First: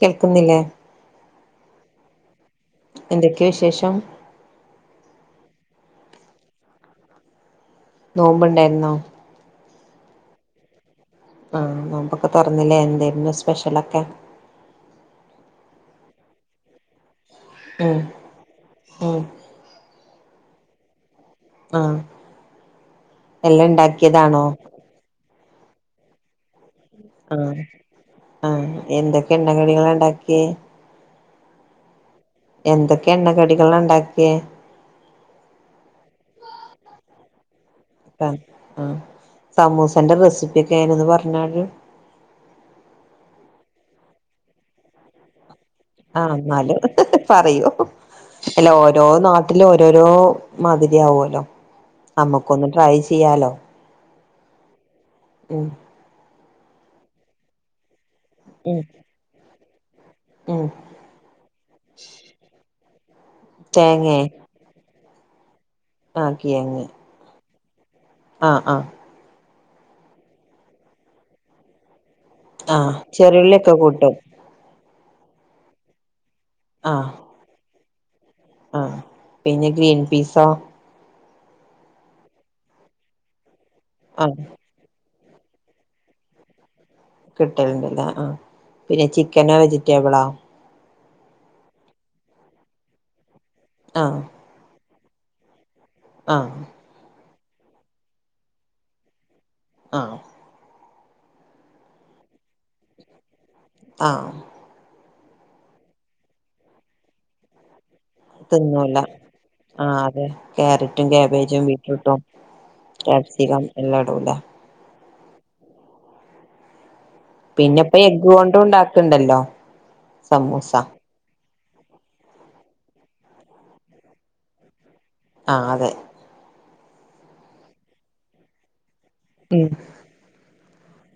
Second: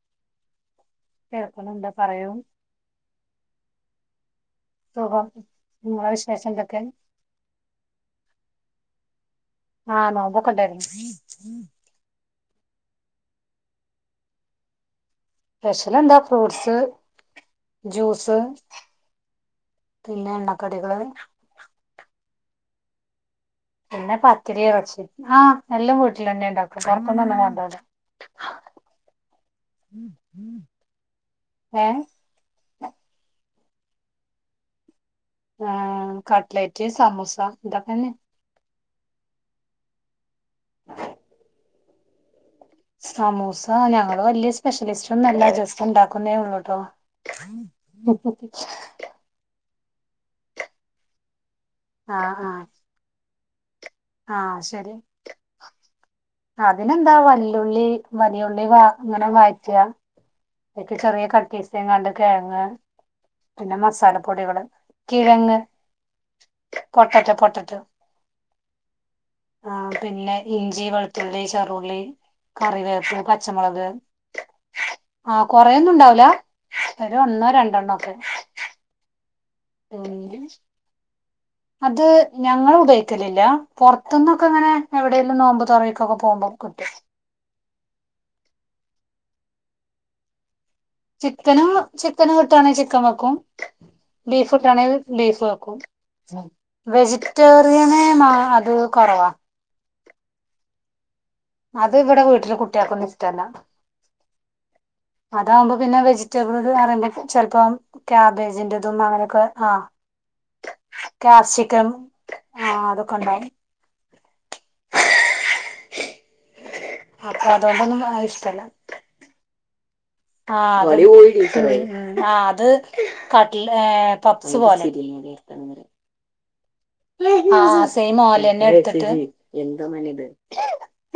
കേള്ക്കുന്നില്ലേ കേൾക്കണണ്ട് പറയാൂ എന്തൊക്കെയ വിശേഷം സുഖം നിങ്ങള വിശേഷം എന്തൊക്കെ നോമ്പണ്ടായിുന്നോ ആഹ് നോമ്പൊക്കെയുണ്ടാർന്നു ആഹ നോമ്പൊക്കെ തുറന്നില്ലേ എന്താരുന്നു സ്പെഷ്യലൊക്കെ സ്പെഷ്യൽ എന്താ ഫ്രൂട്ട്സ് ഉം ജ്യൂസ് ഉം പിന്ന എണ്ണക്കടികള് ആഹ പിന്നെ പത്തിരി ഇറച്ചി ആഹ എല്ലാം വീട്ടില തന്നെണ്ടോ കറപ്പം തന്നെ ആഹ് വണ്ടല്ല ആഹ് എന്തൊക്കെ എണ്ണക്കടികളാ ഉണ്ടാക്കിയേ ഹ എന്തൊക്കെ എണ്ണ കടികള ഇണ്ടാക്കിയ ആഹ കട്ട്ലെറ്റ് സമോസ ആ സമൂസന്റെ റെസിപ്പിയ ഒക്കെ നന്ന് പറഞ്ഞരു സമൂസ ഞങ്ങള് വലിയ സ്പെഷ്യലിസ്റ്റ ഒന്നല്ല ജസ്റ്റ് ആ ഉണ്ടാക്കുന്നേ ഉള്ളൂട്ടോ എന്നാലും പറയൂ അല്ല ഓരോ നാട്ടിലും ഒ രോരോ മാതിരിയാവുമല്ലോ നമ്മുക്കൊന്ന് ട്രൈ ചെയ്യാലോ ആഹ ശരി ഉം അതിനെന്താ വല്ലിയുള്ളി വലിയുള്ളി ഉം വ അങ്ങനെ വയറ്റാ ഉം എ ചെറിയ കട്ടീസങ്ങാണ്ട് കിഴങ്ങ് പിന്നെ മസാല പൊടികള് കിഴങ്ങ് ആ കിഴങ് പൊട്ടറ്റോ ആഹ ആഹ ആഹ പിന്നെ ഇഞ്ചി വെളുത്തുള്ളി ചെറുളി ആഹ് കറിവേപ്പ് ചെറിയുള്ളിയൊക്കെ പച്ചമുളക് കൂട്ടും ആഹ കൊറെയൊന്നും ഉണ്ടാവൂല ഒരു ഒന്നൊ രണ്ടെണ്ണ ഒക്കെ ആ പിന്നെ പിന്നെ ഗ്രീൻപിസൊ അത് ഞങ്ങളു ഉപയോഗിക്കലില്ല ആഹ് പുറത്തന്നൊക്കെ അങ്ങനെ ഇട നോമ്പ് തുറക്കെ പോകുമ്പോ കിട്ടും കിട്ടലുണ്ടല്ലോ ആ പിന്നെ ചിക്കനോ വെജിറ്റബിളോ ചിക്കന ചിക്കന് കിട്ടവാണെങ്കിൽ ചിക്കൻ വെക്കും ആഹ് ബീഫ് കിട്ടയാണെങ്കിൽ ബീഫ് വെക്കും ആഹ് വെജിറ്റേറിയന മാ അത് കുറവാ ആഹ അത് ഇവിടെ വീട്ടില് കുട്ടിയക്കൊന്നും ഇഷ്ടല്ലാ ആഹ അതകുമ്പോ പിന്നെ വെജിറ്റബിൾ വറ ചെിലപ്പോം തിന്നൂല ക്യാബെജിന്റതും അങ്ങനെയൊക്കെ ആഹ ആഹ് അതെ ക്യാരറ്റും ക്യാപ്‌സിക്കാം ആ ക്യാപ്സികം എല്ലാം ഇടുല്ല അപ്പൊ പിന്നെ ഇപ്പോ അതുകൊണ്ടൊന്നും എഗ്ഗ് കൊണ്ടും ഉണ്ടാക്ക്ണ്ടല്ലോ ആത് വളി പോയി [unintelligible] ആഅത് കട്ല പപ്പ്സ് പോലെ ആ അതെ ആ [unintelligible] സൈം ഓലെന്നെ എടുത്തിട്ട് ഉം എന്താ മനേ ഇദ്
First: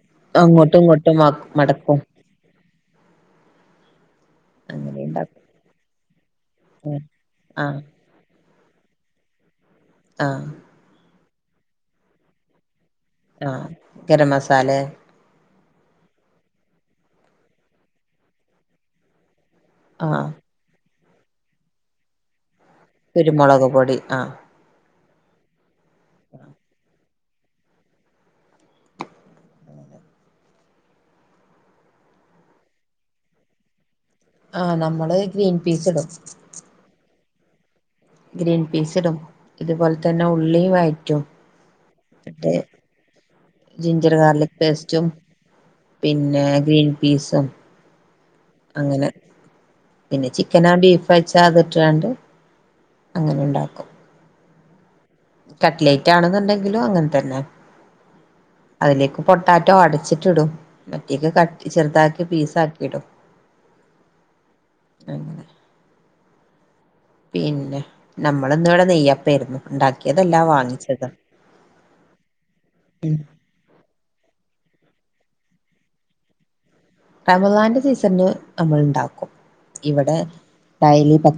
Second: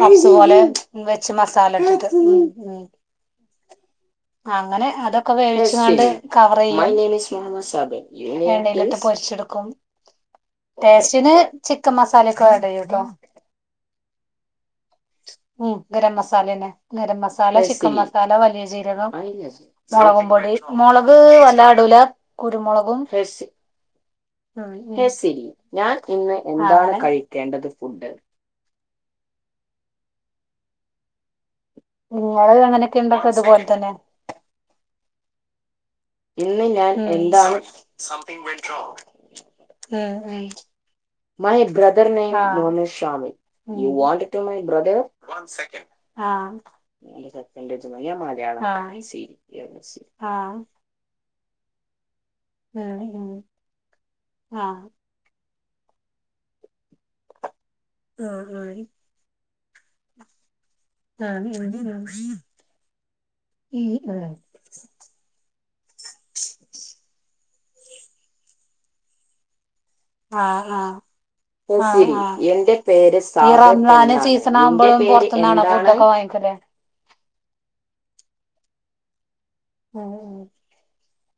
പപ്സ് പോലെ അങ്ങോട്ടും ഇങ്ങോട്ടും മ വെച്ച് മസാല മടക്കും ഇട്ടിട്ട് മ് മ് അങ്ങനെ അതൊക്കെ വേവിച്ചണ്ട് കവർ ചെയ്യും ആഹ് ന്നിട്ട് പൊരിചിട്ക്കും ആ ടേസ്റ്റിന് ചിക്കൻ മസാലൊക്കെആഡ് ചെയ്യും ആ ഗരം മസാലെ ഉം ഗരം മസാലേന്നെ ഗരം മസാല ചിക്കൻ മസാല വലിയ ജീരകം മുളകും ആഹ് പൊടി മുളക് വല്ല ഇടുല കുരുമുളകും മെസി കുരുമുളക് പൊടി ആഹ് ഉം ഉം ജെസിലി ഞാൻ ഇന്ന് എന്താണ് ആണ് കഴിക്കേണ്ടത് ഫുഡ് നിങ്ങള് അങ്ങനൊക്കെ ഉണ്ടക്കെ ഇതുപോലെ തന്നെ ആ നമ്മള് ഗ്രീൻ പീസ് ഇടും ഇന്ന് ഞാൻ ഉം എന്താണ് ഗ്രീൻ പീസിടും ഇതുപോലെ ഉം തന്നെ ഉം ഉള്ളി വയറ്റും മൈ ബ്രദർ നൈം അ മുഹമ്മദ്‌ ശമി ഉം you ginger വൻട് to garlic my brother പേസ്റ്റും വൺ സക്കാന്റ് പിന്നെ ഗ്രീൻ പീസും ഇ ഞാൻ മലയാളം ആഹ് അങ്ങനെ പിന്നെ ആഹ് ചിക്കന ബീഫ ച്ചാ അതി ട്ടാണ്ട് അങ്ങനെ ഉണ്ടാക്കും അ കട്ലൈറ്റ് ആണെന്നുണ്ടെങ്കിലും അങ്ങനത്തെന്നെ അ അ [unintelligible] താറ്റോ അടച്ചിട്ടിടും മറ്റേക്ക് ക ചെറുതാക്കി പീസ ആക്കി ഇടും ഇ അ അങ്ങനെ പിന്നെ നമ്മൾ ഇന്ന് ഇവിടെ നെയ്യപ്പായരുന്നു ഇതല്ലാ വാങ്ങിച്ചതാ അ അ എന്റെ പേര് സാബി നസ്രിരി ഇ റമദാനിന്റെ സീസനാവുമ്പോ എന്റെ പേര് [unintelligible] നാടൻ ഫുഡ് ഒക്കെ വാങ്ങിക്കൂടെ റമളിന്റെ സീസണ് നമ്മൾ ഉണ്ടാക്കും ഇവിടെ ഡയലി പ